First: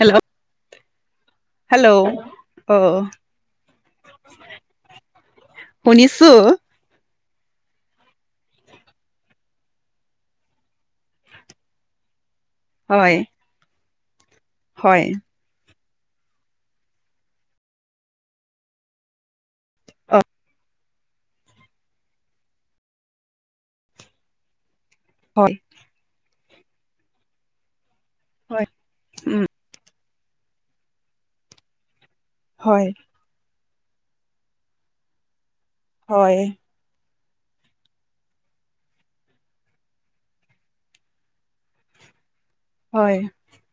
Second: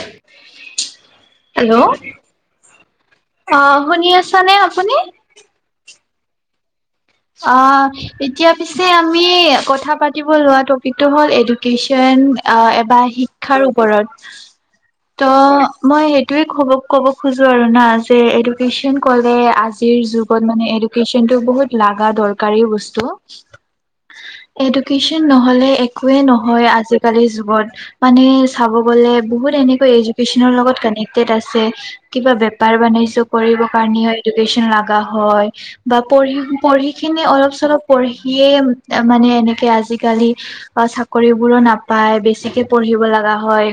Hello hello অ অ শুনি আছানে আপুনি? শুনিছ ছো। অ' এতিয়া পিছে আমি কথা পাতিব লোৱা টপিকটো হল এডুকেশ্বন। অ' এবাৰ হয় শিক্ষাৰ ওপৰত। হয় ত' মই সেইটোয়ে কব ক'ব খোজো আৰু না যে এডুকেশ্বন কলে আজিৰ অ যুগত মানে এডুকেশ্বনটো বহুত। লাগা দৰকাৰী বস্তু, এডুকেশ্বন হয় নহলে একোৱে নহ হয় আজিকালি যুগত মানে হয় চাব গ'লে উম বহুত এনেকৈ এডু কেশ্বন লগত কানেক্টেড আছে কিবা হয় বেপাৰ-বাণিজ্য কৰিব। বানিয়ৰ এডুকেশ্বন লাগা হয় বা পঢ়ি হয় পঢ়ি কেনে অলপ অলপ চলপ পঢ়িহে মানে এনেকে আজিকালি অ' চাকৰি বোৰো নাপাই। নাপায় বেছ ছিকে পঢ়িব হয় লাগা হয়,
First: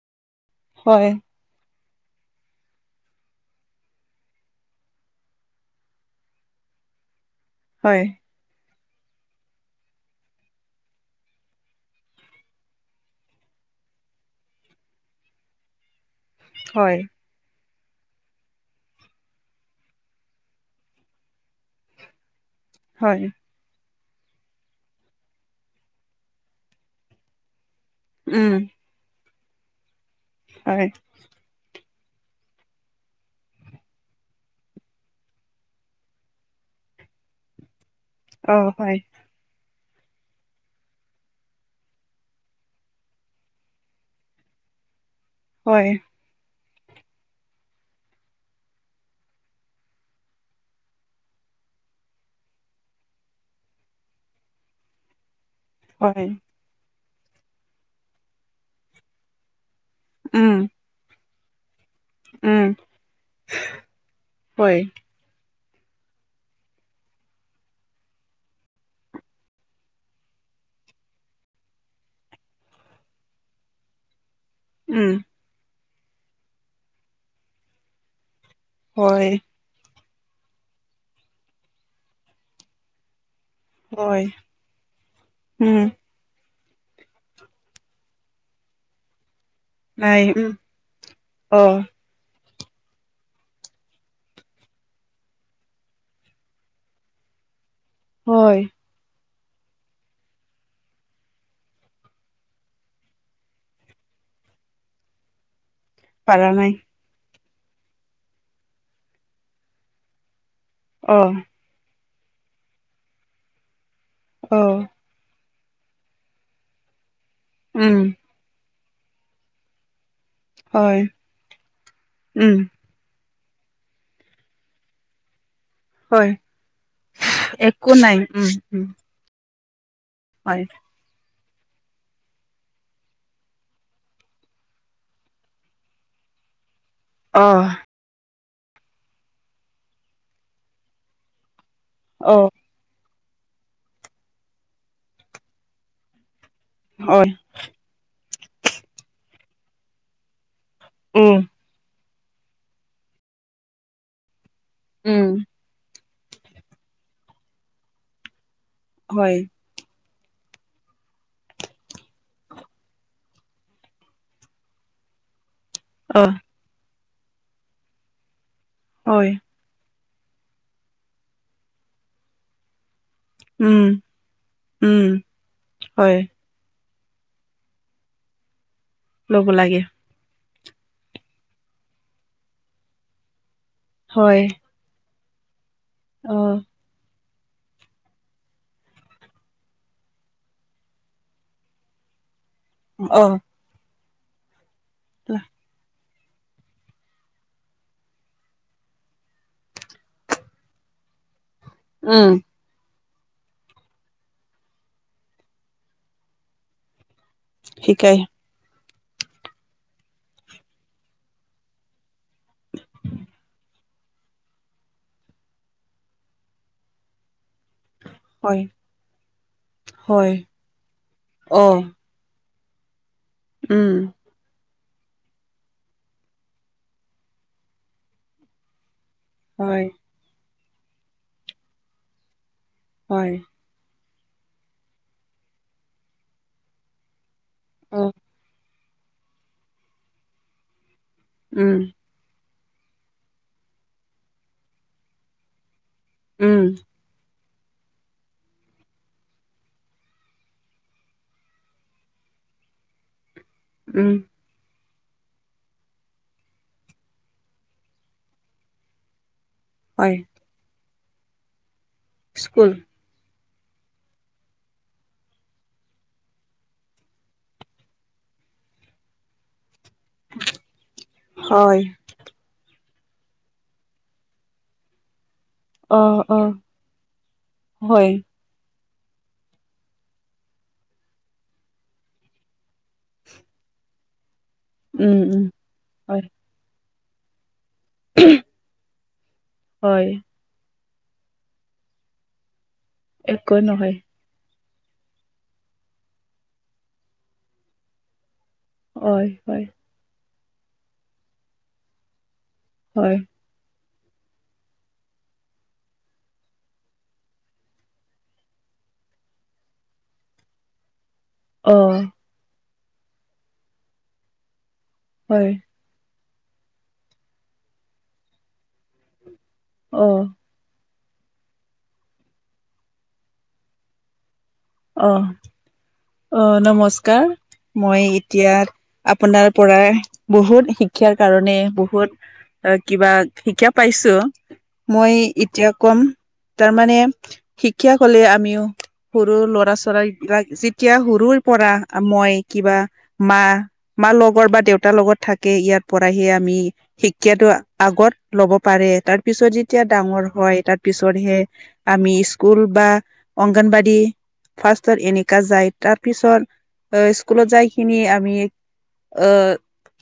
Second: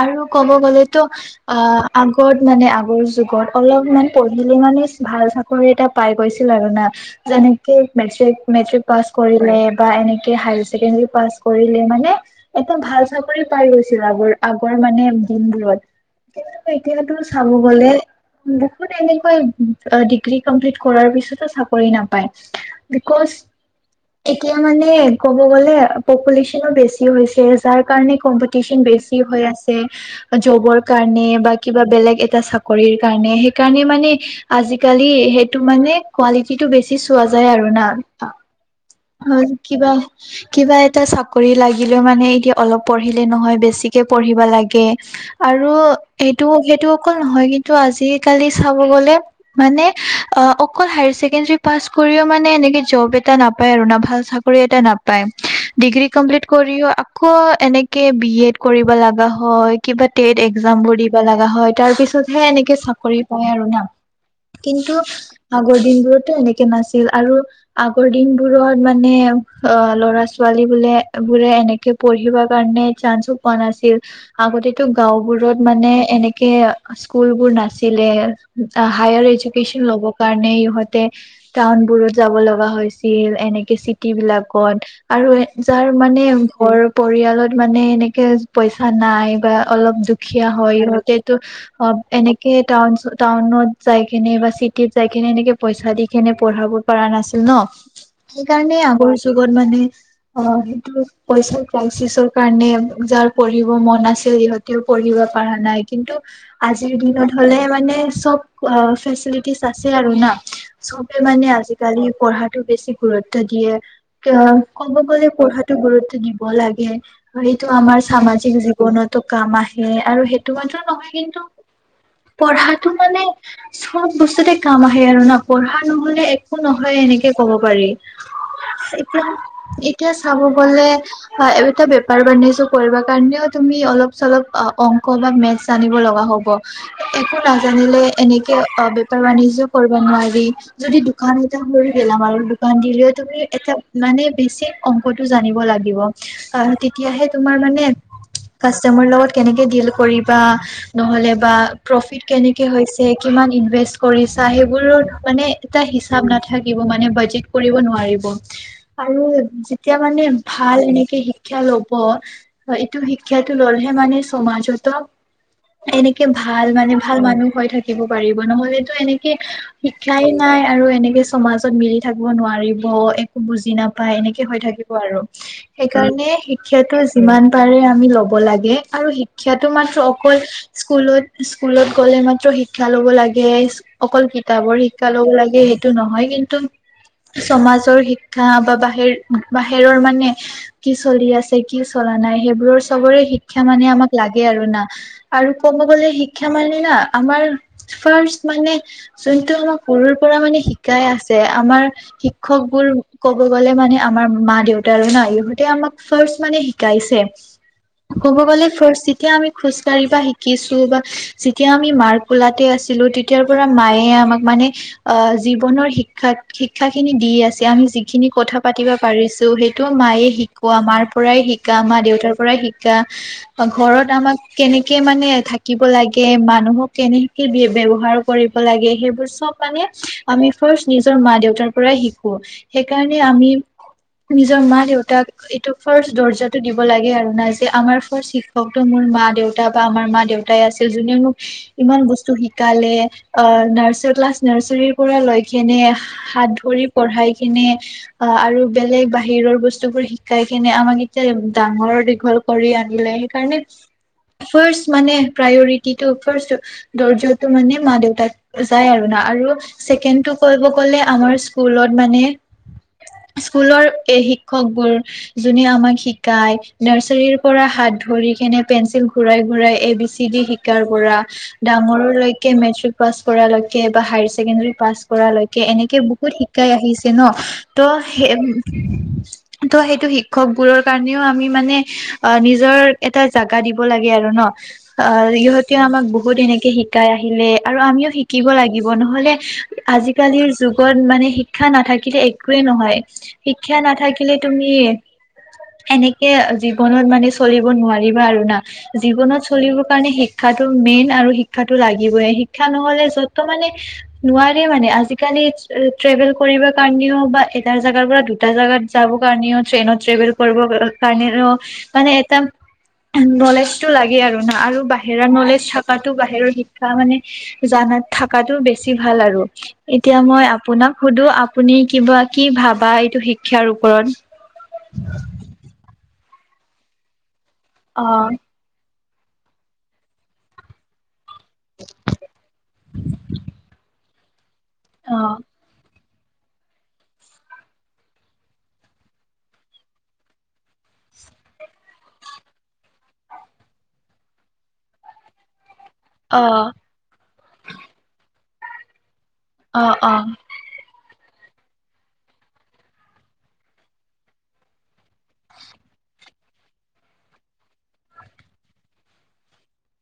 আৰু ক'ব গলেতো হয় অ' আগত মানে আগৰ যুগত অলপমান পঢ়িলে মানে ভাল চাকৰি এটা পাই গৈছিল আৰু না। যেনেকে হয় মেট্ৰিক-মেট্ৰিক। পাছ কৰিলে বা এনেকে হায়াৰ ছেকেণ্ডাৰী পাছ কৰিলে মানে এটা ভাল চাকৰি পাই গৈ ছিলে, আগৰ আগৰ মানে দিনবোৰত কিন্তু হয় এতিয়াতো চাব গলে বহুত এনেকৈ ডিগ্ৰী কমপ্লিট কৰাৰ পিছতো চাকৰি নাপায়। হয় বিকজ এতিয়া মানে ক'ব গলে পপুলেশচনো বেছি হৈছে, যাৰ কাৰণে উম কম্পিটিচন বেছি। হৈ আছে জবৰ হয় কাৰণে বা কিবা বেলেগ এটা চাকৰিৰ কাৰণে সেইকাৰণে মানে আজিকালি সেইটো মানে কোৱালিটিটো বেছ বেছি চোৱা যায় আৰু না। অ' হয়। হয়, কিবা কিবা এটা চাকৰি লাগিলেও মানে এতিয়া অলপ পঢ়িলে নহয়। বেছিকে পঢ়িব লাগে আৰু হয় এইটো সেইটো অকল নহয় কিন্তু আজিকালি চাব গ'লে মানে অ' অকল হায়াৰ চছেকেণ্ডাৰী পাছ কৰিও মানে এনেকে জব এটা নাপ পাই আৰু না ভাল চাকৰি এটা নাপাই, ডিগ্ৰী হয় কমপ্লিট কৰিও ক এনেকে বি এড কৰিব লগা হয় কিবা টেট উম একজাম বোৰ দিব লগা হয়। তাৰ পিছতহে উম এনেকে চাকৰি পায় আৰু না হয় কিন্তু আগৰ দিন বোৰতো এনেকে নাছিল আৰু আগৰ দিন বোৰত মানে অ ল'ৰা-ছোৱালী বোলে বোৰে এনেকে পঢ়িব কাৰণে চাঞ্চো পোৱা নাছিল। আগতেতো উম গাঁও বোৰত মানে এনেকে স্কুলবোৰ নাছিলে। হয় হায়াৰ এডুকেচন ল'ব কাৰণে ইহঁতে টাউনবোৰত যাব লগা হৈছিল। এনেকে হয় চিটিবিলাকত আৰু উম যাৰ মানে ঘৰ পৰিয়ালত মানে এনেকে পইচা নাই বা অলপ নাই দুখীয়া উম হয় সিহঁতেতো অ এনে কে টাউন টাউনত যাই কেনে বা চিটিত যাই কেনে এনেকে পইচা দি কেনে পঢ়াব পৰা নাছিল। ন। হয় সেইকাৰণে আগৰ যুগত মানে অ সেইটো পইচা ক্ৰাইচিচৰ কাৰণে যাৰ পঢ়িব মন আছ তে ইহঁতেও পঢ়িব পৰা নাই। কিন্তু পাৰা নাই আজিৰ দিনত হলে মানে চব ফেচিলিটিছ আছে আৰু না। চবে অ মানে আজিকালি পঢ়াতো বেছি গুৰুত্ব দিয়ে। অ ক'ব গলে পঢ়াট টো গুৰুত্ব দিব লাগে সেইটো উম আমাৰ সামাজিক জীৱনতো কাম আহে আৰু সে সেইটো মাত্ৰ হয় নহয় কিন্তু উম পঢ়াটো মানে চব বস্তুতে কাম আহে আৰু না পঢ়া নহলে হয় একো নহয় এনেক ক'ব পাৰি একো নাই উম উম এতিয়া এতিয়া চাব হয় গলে হয় এইটা বেপাৰ বাণিজ্য কৰিব কাৰণেও তুমি অলপ চলপ অংক বা মেথছ জানিব লগা হ'ব একো অ নাজানিলে এনেক অ বেপাৰ বাণিজ্য কৰিব নোৱাৰি যদি দোকান এটা হৈ অ গেলামালৰ দোকান দিলে তুমি এটা মানে বেছি অংকটো জানিব লাগিব তেতিয়াহে হয় তোমাৰ মানে কাষ্টমাৰ লগত কেনেকে ডিল কৰিবা নহলে উম বা প্ৰফিট কেনেকে হৈছে কিমান ইনভেষ্ট কৰিছ সেইবোৰৰ উম মানে এটা হিচাপ নাথাকিব মানে বাজেট কৰিব নোৱাৰিব আৰু হয়। যেতিয়া মানে ভাল এনেকে শিক্ষা লব এইটো শিক্ষাটো ললেহে মানে চমাজতো এনেকে অ' ভাল মানে ভাল মানুহ হৈ থাকিব পাৰিব নহলেত হয়, এনেকে নাই আৰু এনেকে চমাজত মিলি থাকিব নোৱাৰিব বুজি উম, নাপায় এনেকে হৈ থাকিব উম, আৰু হয়, সেইকাৰণে শিক্ষটো যিমান পাৰে আমি ল'ব লাগে আৰু ল'ব শিক্ষাটো লাগে। মাত্ৰ অকল স্কুলত স্কুলত গ'লে মাত্ৰ শিক্ষা ল'ব লাগে অকল হয়, কিতাপৰ শিক্ ক্ষা ল'ব লাগে সেইটো নহয় অ'। কিন্তু চমাজৰ শিক্ষা বা বাহিৰ বাহিৰৰ মানে কি চলি আছে কি চলা নাই সেইব বোৰ চবৰে অ', শিক্ষা মানে আমাক লাগে আৰু না আৰু কম গলে শিক্ শিক্ষা মানে না আমাৰ ফাৰ্ষ্ট মানে যোনটো আমাৰ সৰুৰ পৰা মানে শিকাই আছ আমাৰ উম, শিক্ষক বোৰ ক'ব গ'লে মানে আমাৰ মা দেউতা আৰু নাই ইহঁতে আমাক ফাৰ্ষ্ট মানে শিকাইছে শিকাই ক'ব গ'লে ফাৰ্ষ্ট যেতিয়া আমি খোজ কঢ়িবা শিকিছো বা যেতিয়া আমি মাৰ কোলাতে আছিলো তেতিয়াৰ পৰা মায়ে আমাক মানে আ জীৱনৰ শিক্ষা শিক্ষা খিনি দি আছে আমি যি খিনি কথা হয়, পাতি পাৰিছো সেইটো মায়ে হয়, শিকোৱা মাৰ পৰাই শিকা অ'। মা দেউতাৰ পৰাই শিক কা উম। ঘৰত আমাক কেনে কে মানে থাকিব লাগে মানুহক কেনেকে ব্যৱহাৰ কৰিব লাগে সেই বোৰ চব মানে হয়, আমি ফাৰ্ষ্ট নিজৰ মা দেউতাৰ পৰাই শিকো সেইকাৰণে হয়, আমি নিজৰ মা-দেউতাক এইটো ফাৰ্ষ্ট দৰ্জাটো দিব লাগে আৰু নাই যে আমাৰ অ'। ফাৰ্ষ্ট শিক্ষক মোৰ মা-দেউতা বা আমাৰ মা-দেউতাই আছিল জোনে মোক উম, ইমান বস্তু শিক কালে, অ', নাৰ্চাৰ ক্লাছ নাৰ্চাৰীৰ পৰা লৈকেনে হাত উম, ধৰি পঢ়াই কিনে, অ', আৰু বেলেগ বাহিৰৰ বস্তুবোৰ শিকাই কিনে আমাক এতিয়া ডাঙৰ দীঘল কৰি আনিলে‌ সেইকাৰণে উম। ফাৰ্ষ্ট মানে প্ৰায়ৰিটিটো ফাৰ্ষ্ট দৰ্জাটো মানে মা-দেউতাক যায় আৰু না আৰু হয়, ছেকেণ্ডটো কইব গলে আমাৰ স্কুলত মানে স্কুল স্কুলৰ এই শিক্ষকবোৰ জোনে আমাক শিকায়, নাৰ্চাৰীৰ পৰা হাত ধৰি। কেনে পেঞ্চিল ঘুৰাই - ঘুৰাই এ বি চি ডি শিকাৰ পৰা হয়। ডাঙৰলৈকে মেচ্ৰিক পাছ কৰালৈকে বা হাই ছেকেণ্ডেৰী পাছ কৰালৈক এনেকে অ', বহুত অ', শিকাই আহিছে ন, ত হয়, সে ত' সেইটো শিক্ষক বোৰৰ কাৰণেও আমি মানে অ, নিজৰ এটা জাগা দিব লাগে আৰু ন? অ, উম, উম, ইহতেও আমাক হয়। বহুত এনেকে শিকাই আহিলে। আৰু আমিও শিকিব লাগিব নহ'লে হয়, আজিকালিৰ যু যুগত মানে শিক্ষা নাথাকিলে একোৱে নহয়। একো শিক্ষা নহয়, নাথাকিলে তুমি এনেকে জীৱনত মানে চলিব নোৱাৰিবা আৰু না। হয়, জীৱনত হয়, চলিব কাৰণে শিক্ষাতো মেইন আৰু শিক্ষাটো লাগিবই। শিক শিক্ষা নহ'লে হয়, যত মানে নোৱাৰে মানে আজিকালি ট্ৰেভেল কৰিব কাৰণেও বা এটা জেগাৰ পৰা দুটা জেগাত যাব কাৰনেও ট্ৰেনত ট্ৰেভেল কৰিব [unintelligible] কাৰণে অ, মানে এটা নলেজ টো লাগে আৰু ন আৰু বা বাহিৰৰ হয়, নলেজ থাকাতো বাহিৰৰ শিক্ষা মানে জানাত থাকাটো বেছি ভাল আৰু। এতিয়া অ', মই আপোনাক সুধো আপুনি কিবা কি ভাবা এইটো শিক্ষাৰ ওপৰত? অ', - অ', নমস্কাৰ, মই অ এতিয়া আপোনাৰ পৰাই বহুত শিক্ষাৰ কাৰণে বহুত কিবা শিকা পাইছো। মই অ ইতিয়া কম, তাৰ মানে শিক্ষা ক'লে আমিও সৰু লৰ চৰাইবিলাক যিতিয়া সৰুৰ পৰা মই কিবা মা-মা লগৰ বাত দেউতাৰ লগত থাকে, ইয়াত পৰাহি অ আমি শিক্ষাটো আগত লব পাৰে তাৰ পিছত যেতিয়া অ', অ', ডাঙৰ হয় তাৰ পিছ কৰিহে আমি স্কুল বা অংগনবাদী ফাৰ্ষ্টত এনেকা যায়। তাৰপিছত স্কুলত যাইকিনি আমি অ,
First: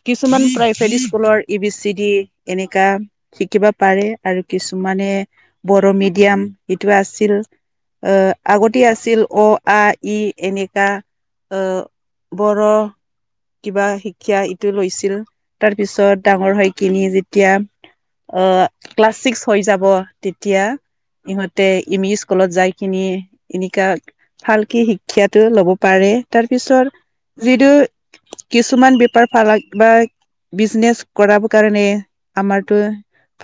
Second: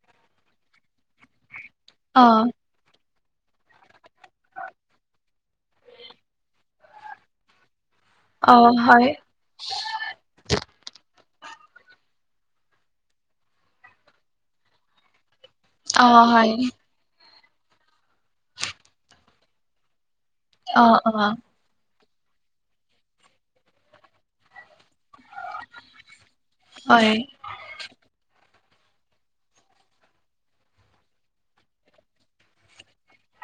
কিছুমান প্ৰাইভেট স্কুলৰ ই বি চি ডি অ', এনেকা। শিকিব পাৰে আৰু কিছুমানে বড়ো মিডিয়াম, ইটো আছিল। অ, আগতে আছিল অ, আ ই এনেকা অ, বড় কিবা শিক্ষা ইটো লৈছিল। তাৰ পিছত অ', হয়, ডাঙৰ হৈ কিনি যেতিয়া অ, ক্লাছ ছিক্স হৈ যাব তেতিয়া অ', অ', ইহতে ইমি স্কুলত যাই কিনি ইনেকা ভালকে শিক্ষাটো লব পাৰে তাৰ পিছৰ হয়, যিটো কিছুমান বেপাৰ ফালাক বা বিজনেছ কৰা কাৰণে আমাৰতো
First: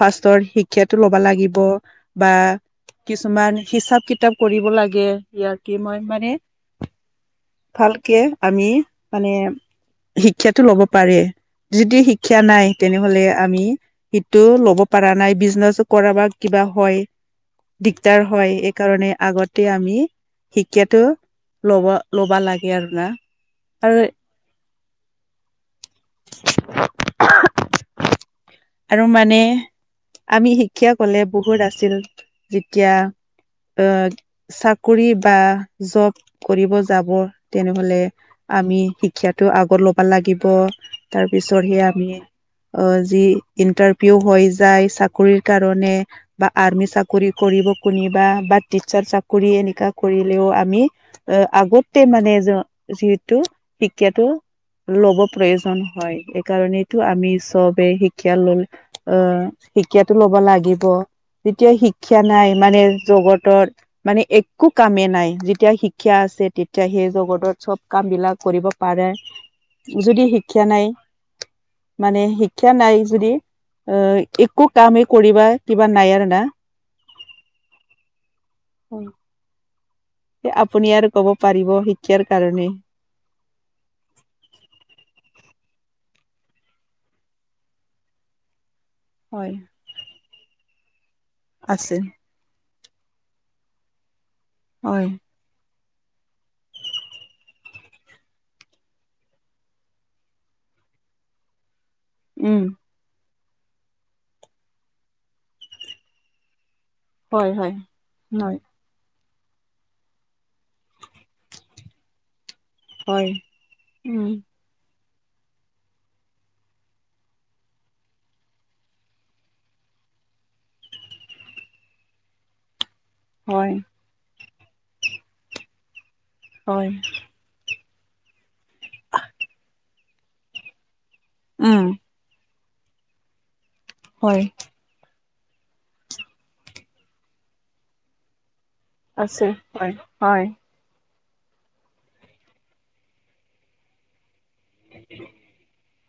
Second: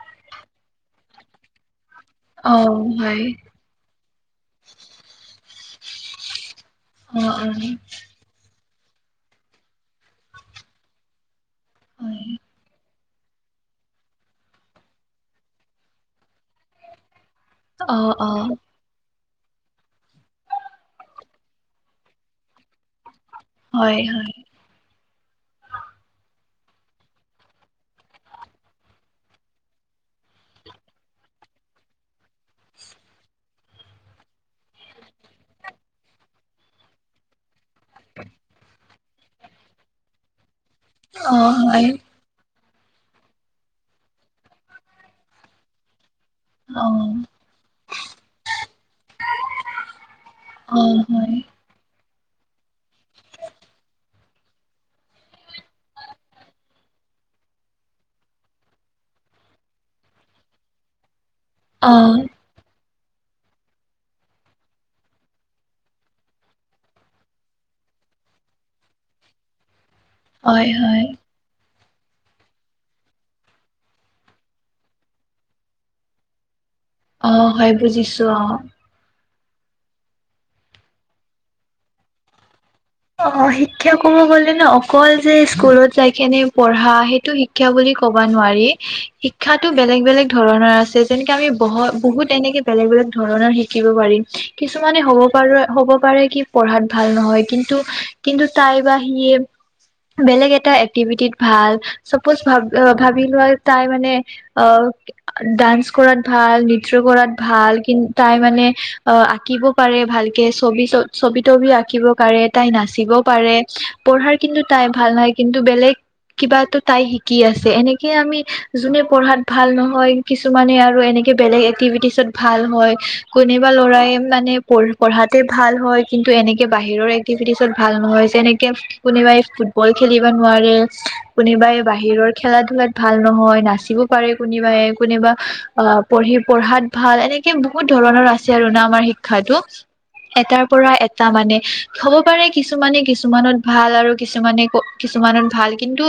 ফাৰ্ষ্টৰ শিক্ষাটো ল'ব লাগিব। বা অ', হয়, কিছুমান হিচাপ কিতাপ কৰিব লাগে, ইয়াৰ কিমইন মানে অ', অ', ভালকে আমি মানে শিক্ষাটো লব পাৰে। যদি হয়, শিক্ষা নাই তেনেহ'লে আমি সিটো ল'ব পাৰা নাই বিজনেচো কৰা বা কিবা হয় অ', দিগদাৰ অ', হয় এইকাৰণে আগতে আমি শিক্ষাটো লব ল'বা লাগে আৰু না? আৰু হয়- হয়। আৰু মানে আমি শিক্ষা ক'লে বহুত আছিল, যেতিয়া অ, চাক ক বা জব কৰিব যাব তেনেহলে আমি শ শিক্ষাতো আগত ল'বা লাগিব তাৰ অ', পিছত সে হয়, আমি অ, যি ইন্টাৰভিউ হৈ যায় চাকৰি কাৰণে বা অ', আৰ্মি চাকৰি অ', কৰিব কনিবা বা টিচাৰ চাকৰি এ শিক্ষা কৰিলেও আমি হয়, আগতে মানে যিহেতু শিক্ষাটো লব প্ৰয়োজন হয় এইকাৰণেতটো আমি চবে শিক্ষা ললো আহ শিক্ষাটো ল'ব লাগিব যেতিয়া অ', শিক্ষা নাই মানে জগতৰ মানে এক একো কামেই নাই যেতিয়া শিক্ষা আছে তেতিয়া সেই জগতত চব কাম বিলাক কৰিব পাৰে যদি শিক্ষা হয়, নাই হয়, মানে শিক্ষা নাই যদি অ একো কামেই কৰিবা কিবা নাই আৰু না আহ হয় বুজিছো অহ আপুনি আৰু কব পাৰিব শিক্ষাৰ কাৰণে অ অ শিক্ষা কব গলে ন অকল যে স্কুলত যাই কেনে পঢ়া সেইটো শিক্ষা বুলি ক'ব নোৱাৰি হয় শিক্ষাটো বেলেগ বেলেগ ধৰণৰ আছে যেনেকে আমি বহত আছে বহুত এনেকে বেলেগ বেলেগ ধৰণৰ শিকিব পাৰিম কিছুমানে হয় হ'ব পাৰো হ'ব পাৰে কি পঢ়াত ভাল নহয় কিন্ কিন্তু তাই বা সি বেলেগ এটা এক্টিভিটিত ভাল। চাপজ ভ উম ভাবি লোৱা তাই মানে অ ডান্স কৰাত ভাল- চিত্ৰ কৰাত হয় ভাল হয় কিন্তু তাই হয় মানে অ আঁকিব পাৰে ভালকে ছবি চ ছবি তবি আঁকিব পাৰে। তাই নাচিব হয় পাৰে উম পঢ়াৰ কিন্তু তাই ভাল নহ কিন্তু বেলেগ কিবা তাই শিকি আছে এনেকে আমি যোনে পঢ়াত ভাল নহয় কিছুমানে আৰু এনে এনেকে বেলেগ এক্টিভিটিছত ভাল হয়। কোনোবা হয় লৰাই মানে পঢ পঢ়াতে ভাল হয় কিন্তু এনেকে হয় বাহিৰৰ এক ত ভাল নহয় যেনেকে কোনোবাই ফুটবল খেলিব নোৱাৰে কোনোবাই উম বাহিৰৰ খেলা ধূলাত ভাল নহয় নাচিবও পাৰে হয় কোনোবাই কোনোবা অ পঢ়ি পঢ়াত ভাল এনেকে বহুত ধৰণৰ আছে। ৰুণ আমাৰ আছে শিক্ষাটো হয় হয় এটাৰ পৰা এটা মানে হ'ব পাৰে কিছুমানে কিছুমানত ভাল আৰু কিছুমানে কিছুমানত ভাল কিন্তু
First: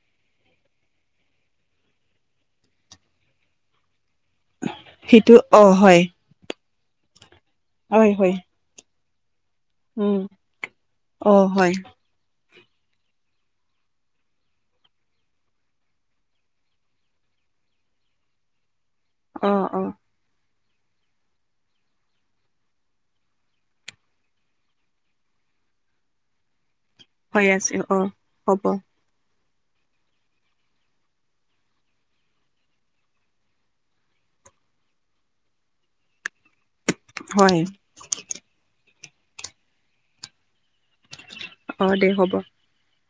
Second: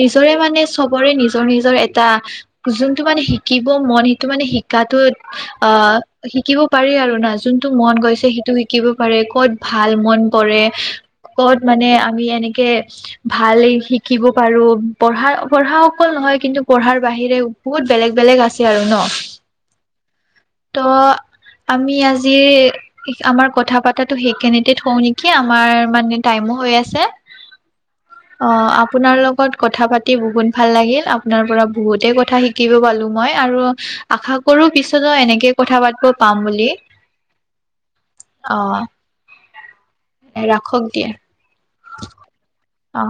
নিজৰে মানে চবৰে নিজৰ নিজৰ এটা যোনটো মানে শিকিব মন টো মানে শিকাতো সেইটো অ হয় শিকিব পাৰি আৰু না যোনটো মন হয় গৈছে হয় সেইটো শিকিব কত ভাল উম মন পৰে অ ক'ত হয় মানে আমি এনে ভাল শিকিব পাৰো পঢ়া পঢ়া অকল নহয় কিন্তু পঢ়াৰ বাহিৰে বহুত বেলেগ বেলেগ আছে আৰু ন। অ অ ত আমি আজিৰ আমাৰ কথা পাতাতো সেই কেনে নেকি আমাৰ মানে টাইমো হৈ আছে হৈ আছে অ অ হ'ব আপোনাৰ কথা পাতি বহুত ভাল লাগিল আপোনাৰ পৰা বহুতে কথা শিকিব পালো মই আৰু আশা কৰো পিছতো এনেকে কথা পাতব পাম বুলি। হয়। অ ৰাখক দিয়া অ' দে হ'ব। অ'